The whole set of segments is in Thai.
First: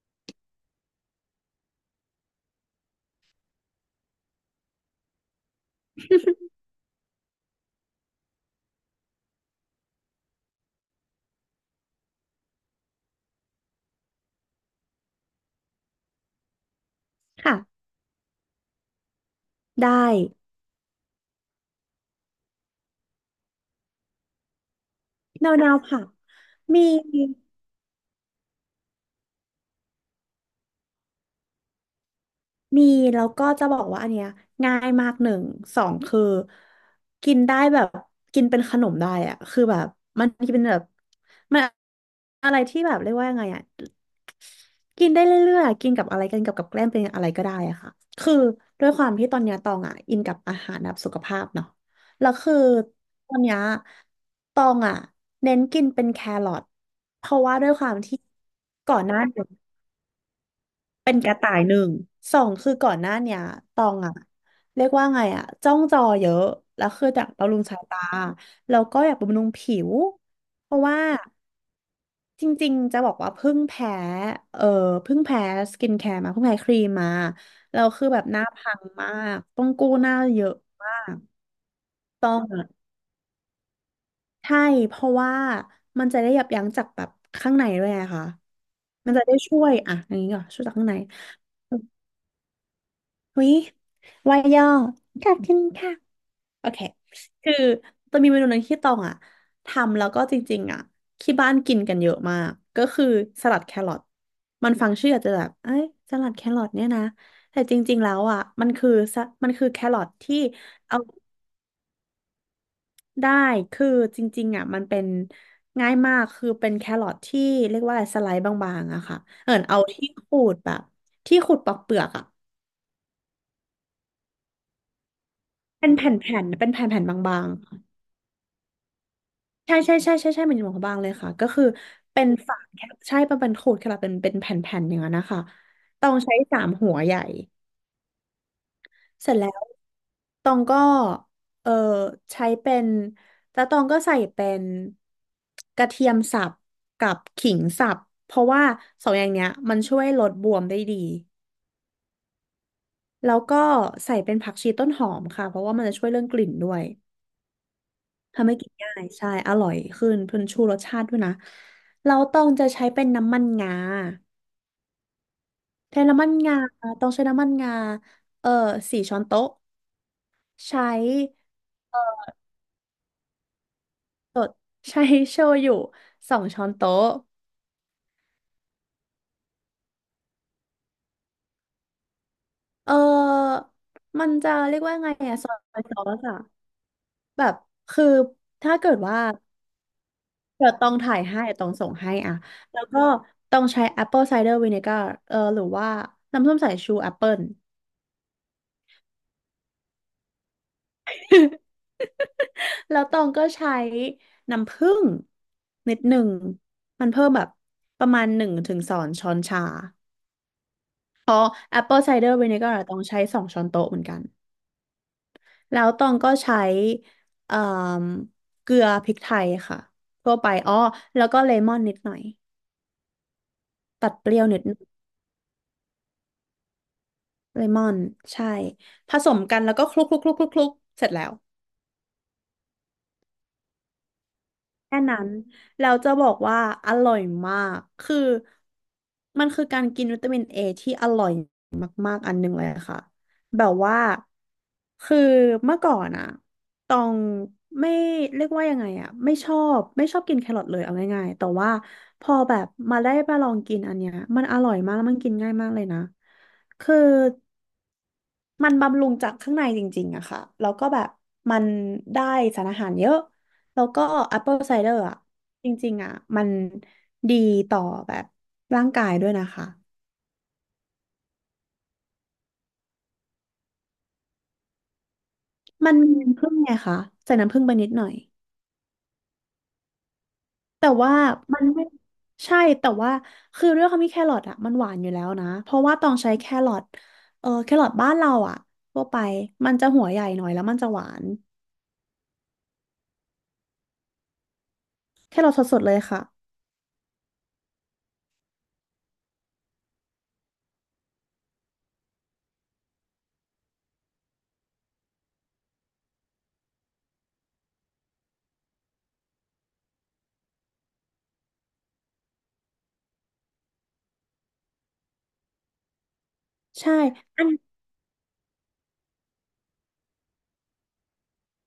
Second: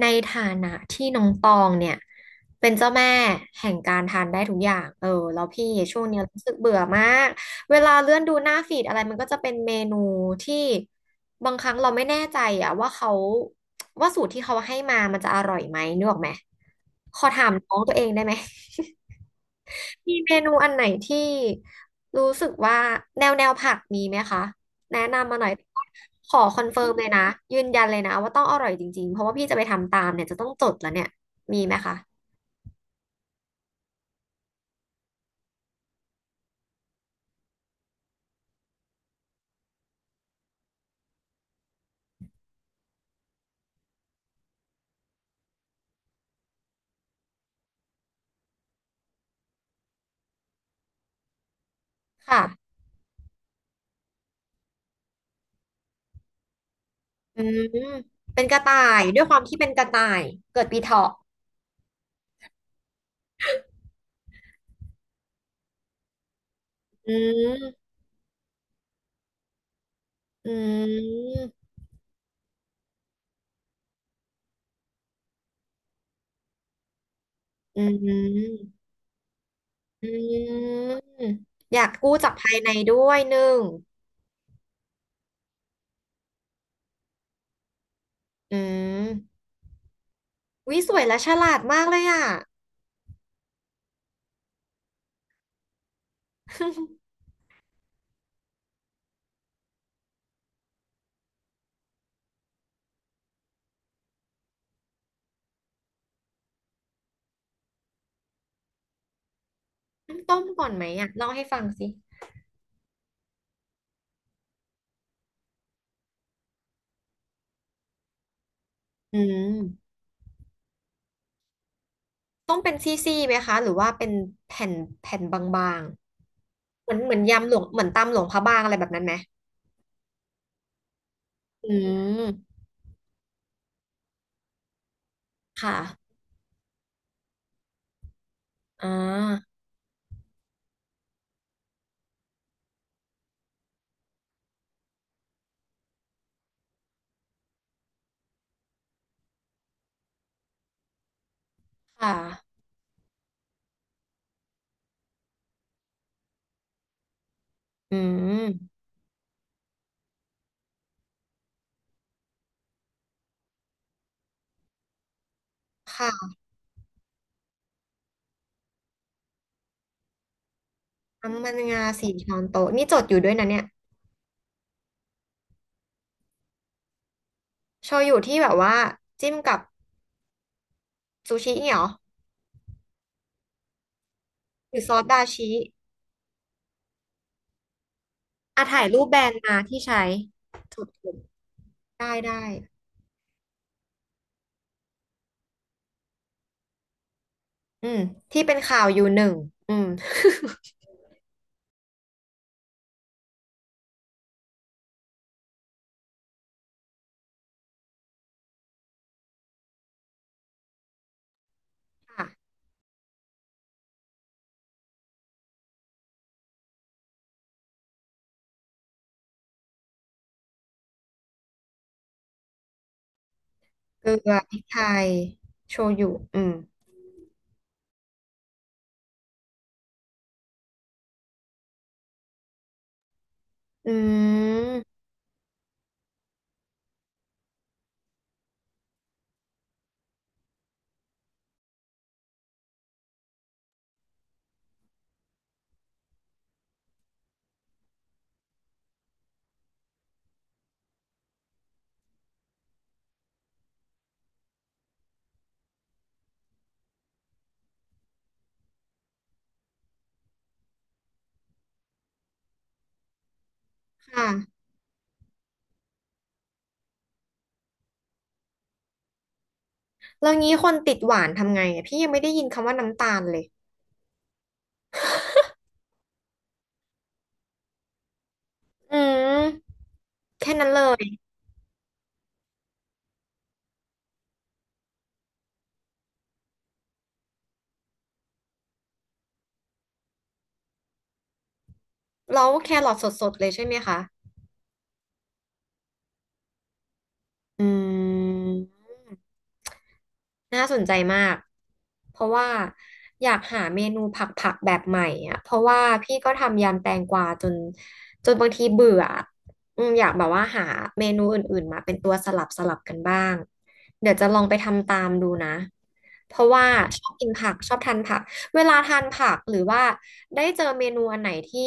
ในฐานะที่น้องตองเนี่ยเป็นเจ้าแม่แห่งการทานได้ทุกอย่างแล้วพี่ช่วงเนี้ยรู้สึกเบื่อมากเวลาเลื่อนดูหน้าฟีดอะไรมันก็จะเป็นเมนูที่บางครั้งเราไม่แน่ใจอะว่าเขาว่าสูตรที่เขาให้มามันจะอร่อยไหมนึกออกไหมขอถามค่ะน้องตัวเองได้ไหม ได้มีเมนูอันไหนที่รู้สึกว่าแนวผักมีไหมคะแนะนำมาหน่แนอยวแนวผักขอคอนมีเฟิร์มเลยนะยืนยันเลยนะว่าต้องอร่อยจริงๆเพราะว่าพี่จะไปทำตามเนี่ยจะต้องจดแล้วเนี่ยมีไหมคะมีแล้วก็จะบอกว่าอันเนี้ยง่ายมากหนึ่งสองคือกินได้แบบกินเป็นขนมได้อะคือแบบมันเป็นแบบมันอะไรที่แบบเรียกว่ายังไงอะกินได้เรื่อยๆอะกินกับอะไรกินกับกับแกล้มเป็นอะไรก็ได้อะค่ะคือด้วยความที่ตอนเนี้ยตองอะอินกับอาหารแบบสุขภาพเนาะแล้วค่ะคือตอนเนี้ยตองอะเน้นกินเป็นแครอทเพอืราะว่าด้วยคมวามที่เป็นกระต่าก่อยนหด้น้า วยความที่เป็นกระต่ายเกิดปีเถาะเป็นกระต่ายหนึ่งสองคือก่อนหน้าเนี้ยตองอะเรียกว่าไงอะจ้องจอเยอะแล้วคืออือยากบำรุมงสายตาแล้วก็อยากบำรุงผิวอืเพราะว่ามจริงๆจะบอกว่าเพิ่งแพ้เออเพิ่งแพ้สกินแคร์มาเพิ่งแพ้ครีมมาอืเราคือแบบหน้ามพังมากต้องกู้หอน้าเยอะืมมากอยากกู้จาต้อกงภายอะในด้วยหนึ่งใช่เพราะว่ามันจะได้ยับยั้งจากแบบข้างในด้วยไงคะอืมันจะได้มช่วยอะอย่างนี้ก่อนช่วยจากวิข้างสใน วยและฉลาดมากเลยอ่ะ วิว่ายย่อขอบคุณค่ะโอเค คือจะมีเมนูหนึ่งที่ตองอ่ะทำแล้วก็จริงๆอ่ะที่บ้านกินกันเยอะมากก็คือสลัดแครอทมันฟังชื่ออาจจะแบบเอ้ยสลัดแครอทเนี่ยนะแต่จริงๆแล้วอ่ะมันคือแครอทที่ต้มก่อนไหมเอาอ่ะเล่าให้ฟังสิได้คือจริงๆอ่ะมันเป็นง่ายมากคือเป็นแครอทที่เรียกว่าอะไรสไลด์บางๆอะอืค่ะเอามที่ขูดแบบที่ขูดปอกเปลือกอ่ะต้มเป็นซี่ๆไหมคะหรือว่าเป็นแผ่นแผ่นบางเป็นแผ่นๆเป็นๆเหมือนแผ่นๆเหบมือนายำงหลวๆ งเหมือนตำหลวงพระบางอะไรแบบนั้นไหมใช่ใช่ใช่ใช่ใช่เป็นหมวกบางเลยค่ะก็คืออืเป็นมฝาแคปใช่เป็นขูดแคปเป็นแผ่นๆอย่างนั้นนะคะคตอ่ะงใช้3 หัวใหญ่อ่เสร็จแล้าวตองก็เออใช้เป็นแล้วตองก็ใส่เป็นกระเทียมสับกับขิงสับเพราะว่าสองอย่างเนี้ยมันช่วยลดบวมได้ดีค่ะแล้วก็ใส่เป็นผักชีต้นหอมค่ะเพราะว่ามันจะช่วยเรื่องกลิ่นด้วย อืทำให้กิมนง่ายใช่อร่อยขึ้นเพิ่นชูรสชาติด้วยนะเราต้องจะใช้เป็นน้ำมันงาแทนน้ำมันค่ะงาต้องใช้น้ำมันงาเออ4 ช้อนโต๊ะใช้ น้ำมันงา4 ช้อนโต๊ะนี่จดอยู่ด้วยนะเนี่ย ใช้โชยุ2 ช้อนโต๊ะโชยุที่แบบว่าจิ้มกับซูชิเนี่ยเหรอเออมันจะหเรีรืยอกซว่าอสไงดาอะซชิอยซอสอะแบบคืออ่ะถ้าถ่ายเกิดรูปแบว่ารนด์มาที่ใช้เดี๋ยจวต้องถ่าดยให้เดี๋ยวต้องส่งๆได้ให้ได้อะแล้วก็ต้องใช้ Apple Cider Vinegar หรือว่าน้ำส้มสายชูแอปเปิล อืมที่เป็นข่าวอยู่หนึ่งอืม แล้วตองก็ใช้น้ำผึ้งนิดหนึ่งมันเพิ่มแบบประมาณ1 ถึง 2 ช้อนชา Apple ค่ะ Cider Vinegar อะต้องใช้2 ช้อนโต๊ะเหมือนกันแล้วตองก็ใช้เอ่มเกลือพริกไทยค่ะทั่วไปอ้อแล้วก็เลมอนนิดหน่อยเกตัลืดเปอรี้ยวพนิริดกหน่อไทยยโชยุอืม เลมอนใช่ผสมกันแล้วก็คลุกคลุกคลุกคลุกคลุกเสร็จแล้วอืแค่ม นั้นเราจะบอกว่าอร่อยมากคือมันคือการกินวิตามินเอที่อร่อย อันหนึ่งเลยค่ะแบบว่าคือเมื่อก่อนอะตองไม่เรียกว่ายังไงอะไม่ชอบกินแครอทเลยเอาง่ายๆแต่ว่าพอแบบมาได้มาลองกินอันเนี้ยมันอร่อยมากแล้วมันกินง่ายมากเลยนะคือมันบำรุงจากข้างในจริงๆอะค่ะแล้วก็แบบมันได้สารอาหารเยอะแล้วก็ค่ะแอปเปิลไซเดอร์อะจริงๆอะมันดีต่อแบบร่างกายด้วยนะคะแล้วงี้คนติดหวานทำไงอะพี่ยังไม่ได้ยินคำว่าน้ำตาลเลย มันมีน้ำผึ้งไงคะใส่น้ำผึ้งไปนิดหน่อย อืม แค่นั้นเลแต่ย ว่ามันไม่ใช่แต่ว่าคือด้วยความที่แครอทอ่ะมันหวานอยู่แล้วนะเพราะว่าต้องใช้แครอทแครอทบ้านเราอ่ะทั่วไปมันจะหัวใหญ่หน่อยแล้วมันจะหวานแล้วแครอทสดๆเลยใช่ไหมคะ แครอทสดๆเลยค่ะอืม น่าสนใจมาก เพราะว่าอยากหาเมนูผักผักแบบใหม่อ่ะเพราะว่าพี่ก็ทำยำแตงกวาจนจนบางทีเบื่ออะอืมอยากแบบว่าหาเมนูอื่นๆมาเป็นตัวสลับกันบ้างเดี๋ยวจะลองไปทำตามดูนะเพราะว่าใช่ชอบกินอัผันกชอบทานผักเวลาทานผักหรือว่าได้เจอเมนูอันไหนที่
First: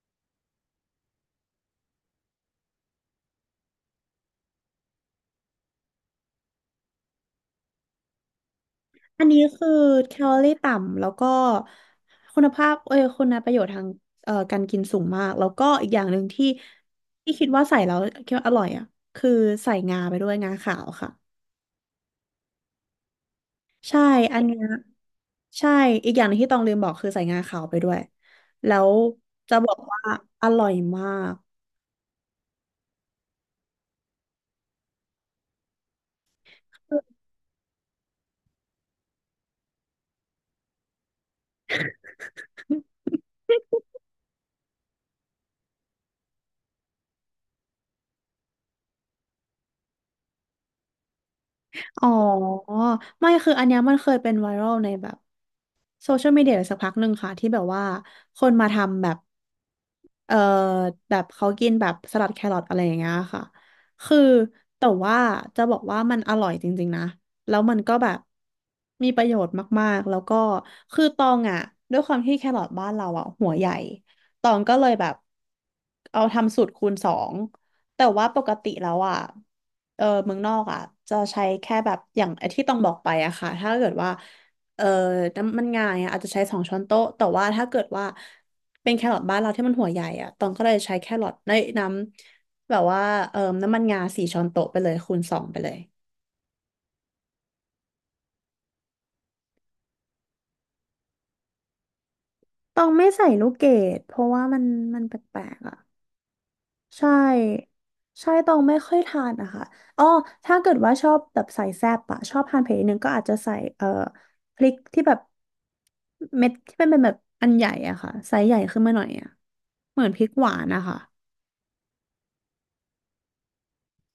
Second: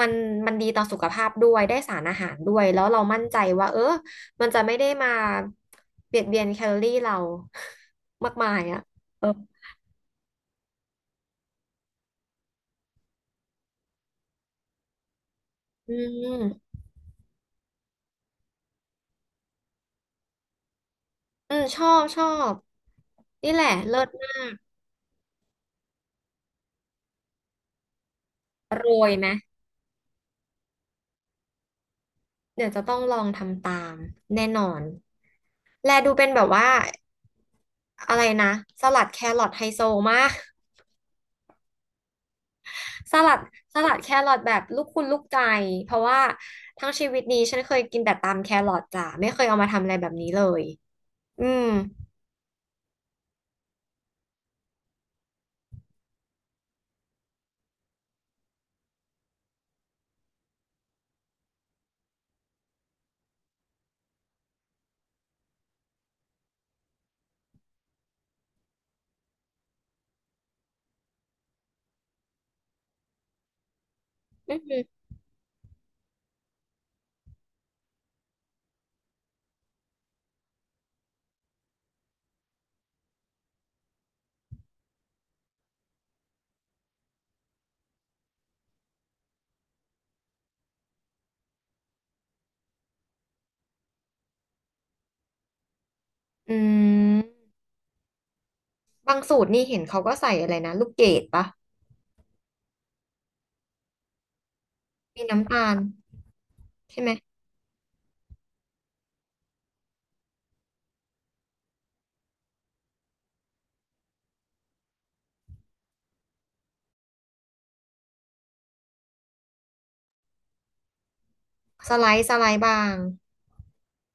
มันมันดีต่อสุขภาพด้วยได้สารอาหารด้วยแล้วเรามั่นใจว่าเออ มันจะไม่ได้มาเบียดเบียนแคลอรี่เรา มากมายอ่ะเออันอนี้คือแคลอรี่ต่ำแล้วก็คุณภาพเอ้ยคุณประโยชน์ทางการกินสูงมากแล้วก็อีกอือย่างหนึ่งที่มที่คิดว่าใส่แล้วคิดว่าอร่อยอ่ะคือใส่งาไปด้วยงาขาวค่ะ อืมชอบชอบนี่แหละเลิใช่ ศมาอันกเนี้ยใช่ อีกอย่างหนึงที่ต้องลืมบอกคือใส่งาขาวไปด้วย แล้โรวยไหมจะบอกว่าอร่อยมาก เดี๋ยวจะต้องลองทำตามแน่นอน แลดูเป็นแบบว่าอะไรนะสลัดแครอทไฮโซมากสลัดแครอทแบบลูกคุณลูกใจเพราะว่าทั้งชีวิตนี้ฉันเคยกินแต่ตามแครอทจ้ะไม่เคยเอามาทำอะไรแบบนี้เลยอืมอ๋อ ไม่ คืออันเนี้ยมันเคยเป็นไวรัลในแบบ โซเชียลมีเดียสักพักหนึ่งค่ะที่แบบว่าคนมาทำแบบเอ่อแบบเขากินแบบสลัดแครอทอะไรอย่างเงี้ยค่ะคือแต่ว่าจะบอกว่ามันอร่อยจริงๆนะแล้วมันก็แบบมีประโยชน์มากๆแล้วก็คือตองอ่ะด้วยความที่แครอทบ้านเราอ่ะหัวใหญ่ตออืงก็มเลยแบบเอาทำสูตรคูณสองแต่ว่าปกติแล้วอ่ะเออเมืองนอกอ่ะจะใช้แค่แบบอย่างไอ้ที่ต้องบอกไปอะค่ะถ้าเกิดว่า เอ่อน้ำมันงาย่ะอาจจะใช้2 ช้อนโต๊ะแต่ว่าถ้าเกิดว่าเป็นแครอทบ้านเราที่มันหัวใหญ่อะตองก็เลยใช้แครอทในน้ำแบบว่าน้ำมันงา4 ช้อนโต๊ะไปเลยคูณสองไปเลยอืม บางสูตรนี่เห็นเขาก็ใส่อะไรนะลูกเกดปะตองไม่ใส่ลูกเกดเพราะว่ามันแปมีลน้ำกตาๆอ่ะลใช่ไหใช่มใช่ตองไม่ค่อยทานอะค่ะอ๋อถ้าเกิดว่าชอบแบบใส่แซ่บอะชอบทานเผ็ดนิดนึงก็อาจจะใส่พริกที่แบบเม็ดที่เป็นแบบอันใหญ่อะค่ะไซส์ใหญ่ขึ้นมาหน่อยอะเหมือนพริกหวานนะคะ สไลด์บาง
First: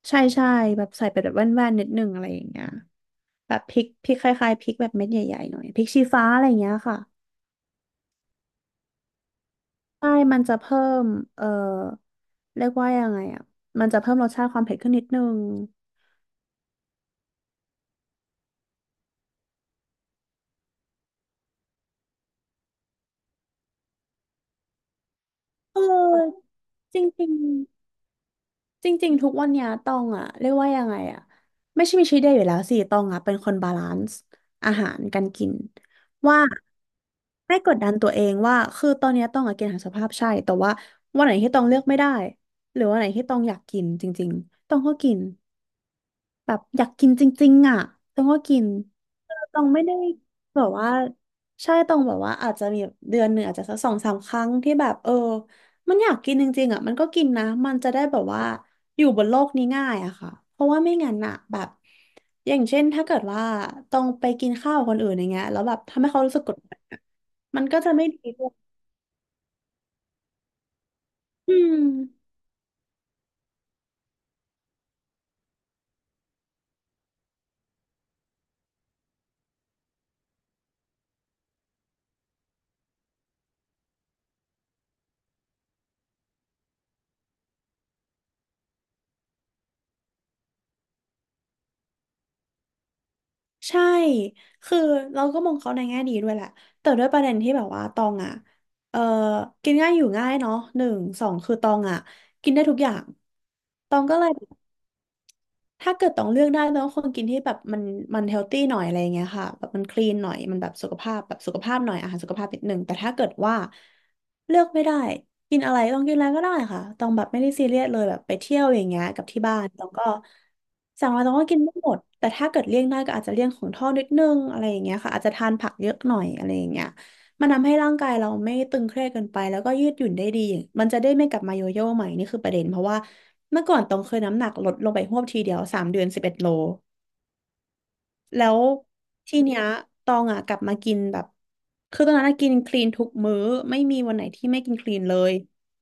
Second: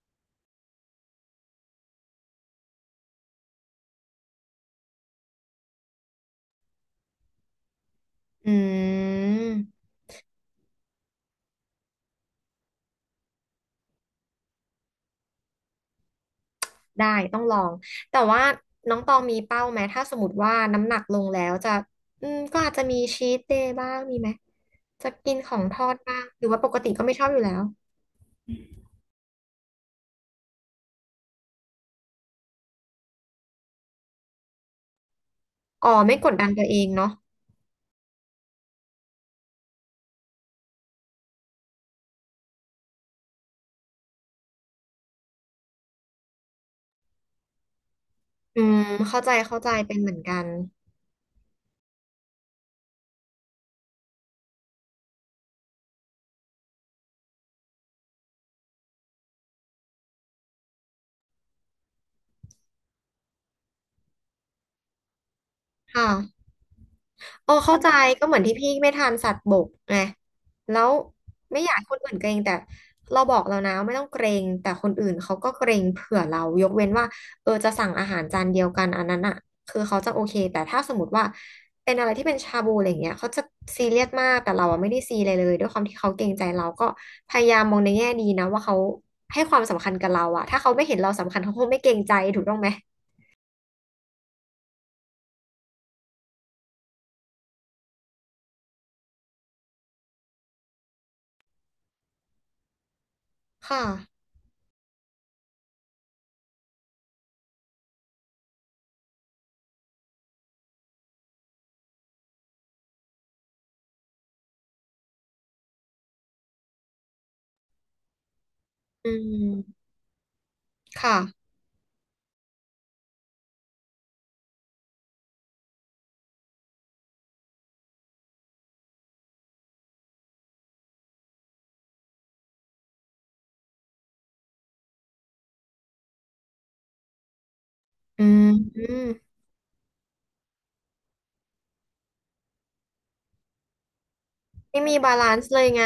ใช่ใช่แบบใส่ไปแบบแว่นๆนิดนึงอะไรอย่างเงี้ยแบบพริกคล้ายๆพริกแบบเม็ดใหญ่ๆหน่อยพริกชี้ฟ้าอะไรอย่างเงี้ยค่ะอืมใช่มันจะเพิ่มเอ่อเรียกว่ายังไงอ่ะมันจะเพิ่มรสชาติความเผ็ดขึ้นนิดนึงได้ต้องลองแต่ว่าน้องตองมีเป้าไหมถ้าสมมติว่าน้ำหนักลงแล้วจะอืมก็อาจจะมีชีทเดย์บ้างมีไหมจะกินของทเอดบ้างหรือออว่าปกติจก็ไม่ชอบริอง ยู่แล้วจริงๆทุกวันเนี้ยตองอะเรียกว่ายังไงอะไม่ใช่มีชีวิตเดียวอยู่แล้วสิตองอะเป็นคนบาลานซ์อาหารการกินอ๋อไม่กดว่าดันตัวเองเนาะไม่กดดันตัวเองว่าคือตอนเนี้ยตองอะกินอาหารสุขภาพใช่แต่ว่าวันไหนที่ตองเลือกไม่ได้หรือวันไหนที่ตองอยากกินจริงๆตองก็กิน แบบอยากกินจริงๆอ่ะต้องก็อืกินมเข้าใจเข้าต้อใจงไม่เป็นได้เหมือนกันแบบว่าใช่ต้องแบบว่าอาจจะมีแบบเดือนหนึ่งอาจจะสักสองสามครั้งที่แบบเออมันอยากกินจริงๆอ่ะมันก็กินนะมันจะได้แบบว่าอยู่บนโลกนี้ง่ายอะค่ะเพราะว่าไม่งั้นอะแบบอย่างเช่นถ้าเกิดว่าต้องไปกินข้าวกับคนอื่นอย่างเงี้ยแล้วแบบทำค่ะ ให้เขารู้สึกกดดันอะเออมันเข้าก็ใจจะไม่ก็ดีเหมือนด้วที่ยพี่ไม่ทานสัตว์บกไงแล้วอืไม่อยากให้ม คนอื่นเกรงแต่เราบอกเรานะว่าไม่ต้องเกรงแต่คนอื่นเขาก็เกรงเผื่อเรายกเว้นว่าเออจะสั่งอาหารจานเดียวกันอันนั้นอ่ะคือเขาจะโอเคแต่ถ้าสมมติว่าเป็นอะไรที่เป็นชาบูอะไรอย่างเงี้ยเขาจะซีเรียสมากแต่เราอ่ะไม่ได้ซีเลยเลยด้วยความที่เขาเกรงใจเราก็พยายามมองในแง่ดีนะว่าเขาให้ความสำคัญกับเราอ่ะถ้าเขาไม่เห็นเราสำคัญเขาคงไม่เกรงใจถูกต้องไหมใช่ คือเราก็มองเขาในแง่ดีด้วยแหละ แต่ด้วยประเด็นที่แบบว่าตองอ่ะเออกินง่ายอยู่ง่ายเนาะหนึ่งสองคือตองอ่ะกินได้ทุกอย่าง ค่ะตองก็เลย ถ้าเกิดต้องเลือกได้ต้องคนกินที่แบบมันเฮลตี้หน่อยอะไรอย่างเงี้ยค่ะแบบมันคลีนหน่อยมันแบบสุขภาพแบบสุขภาพหน่อยอาหารสุขภาพนิดหนึ่งแต่ถ้าเกิดว่าเลือกไม่ได้กินอะไรต้องกินอะไรก็ได้ค่ะต้องแบบไม่ได้ซีเรียสเลยแบบไปเที่ยวอย่างเงี้ยอืกับที่บ้านมต้องก็สั่ค่ะงอะไรต้องก็กินไม่หมดแต่ถ้าเกิดเลี่ยงได้ก็อาจจะเลี่ยงของทอดนิดนึงอะไรอย่างเงี้ยค่ะอาจจะทานผักเยอะหน่อยอะไรอย่างเงี้ยมันทำให้ร่างกายเราไม่ตึงเครียดเกินไปแล้วก็ยืดหยุ่นได้ดีมันจะได้ไม่กลับมาโยโย่ใหม่นี่คือประเด็นเพราะว่า เมื่อก่อนต้องเคยน้ำหนักลดลงไปหวบทีเดียว3 เดือน 11 โล อืแล้วม ทีเนี้ยตองอ่ะกลับมากินแบบคือตอนนั้นอะกินคลีนทุกมื้อไม่มีวันไหนที่ไม่กิไม่นคมีลีนบาเลลานยซ์เลยไง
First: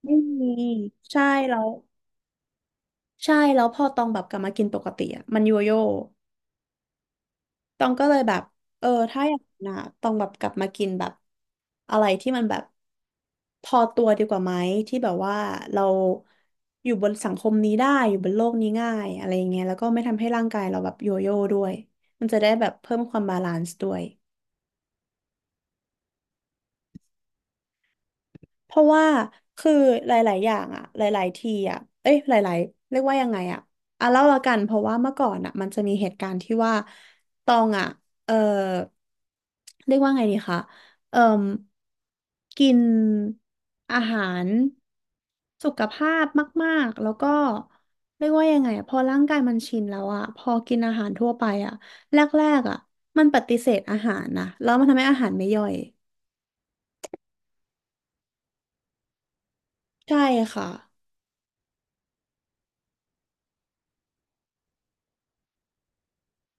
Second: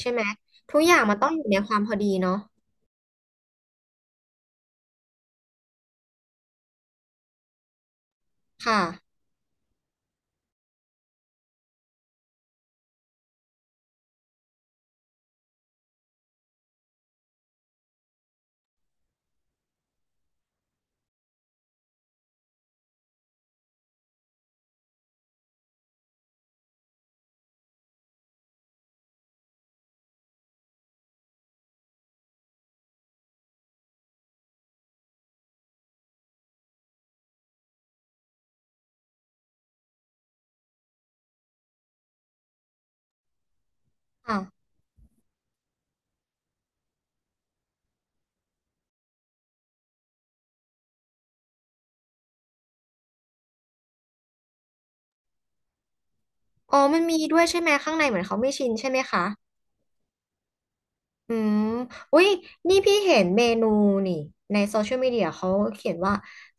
ใช่ไม่ไหมมีทุกอย่างมันใช่ต้องอยู่ในแล้คววามพอดีเนาะใช่แล้วพอตองแบบกลับมากินปกติอ่ะมันโยโย่ ตองก็เลยแบบค่ะเออถ้าอย่างนั้นนะตองแบบกลับมากินแบบอะไรที่มันแบบพอตัวดีกว่าไหมที่แบบว่าเราอยู่บนสังคมนี้ได้อยู่บนโลกนี้ง่ายอะไรอย่างเงี้ยแล้วก็ไม่ทำให้ร่างกายเราแบบโยโย่ด้วยมันจะได้แบบเพิ่มความบาลานซ์ด้วย เพราะว่าคือหลายๆอย่างอะหลายๆทีอะเอ้ยหลายๆเรียกว่ายังไงอะอ่ะเล่าละกันเพราะว่าเมื่อก่อนอะมันจะมีเหตุการณ์ที่ว่าตองอะเออเรียกว่าไงดีคะเอ่มกินอาหารค่ะสุขภาพมากๆ แล้วก็เรียกว่ายังไงอะพอร่างกายมันชินแล้วอะพอกินอาหารทั่วไปอะแรกๆอะมันปฏิเสธอาหารนะแล้วมันทำให้อาหารไม่ย่อยอ๋อมันมีด้วยใช่ไหมข้างในเหมือนเขาไม่ชินใช่ไหมคะใช่ค่ะอืมอุ้ยนี่พี่เห็นเมนูนี่ในโซเชียลมีเดียเขาเขียนว่า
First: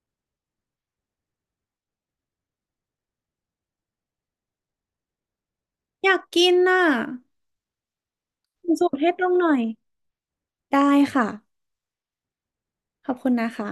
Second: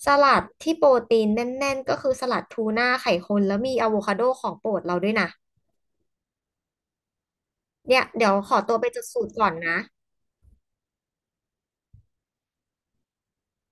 สลัดที่โปรตีนแน่นๆก็คือสลัดทูน่าไข่คนแล้วมีอะโวคาโดของโปรดเราด้วยนะอยากกินน่ะ เนี่ยเดี๋ยวขอคุตัณวไปสุจดเทพสูลตรงหก่อน่นอยนะได้ค่ะขอบคุณนะคะ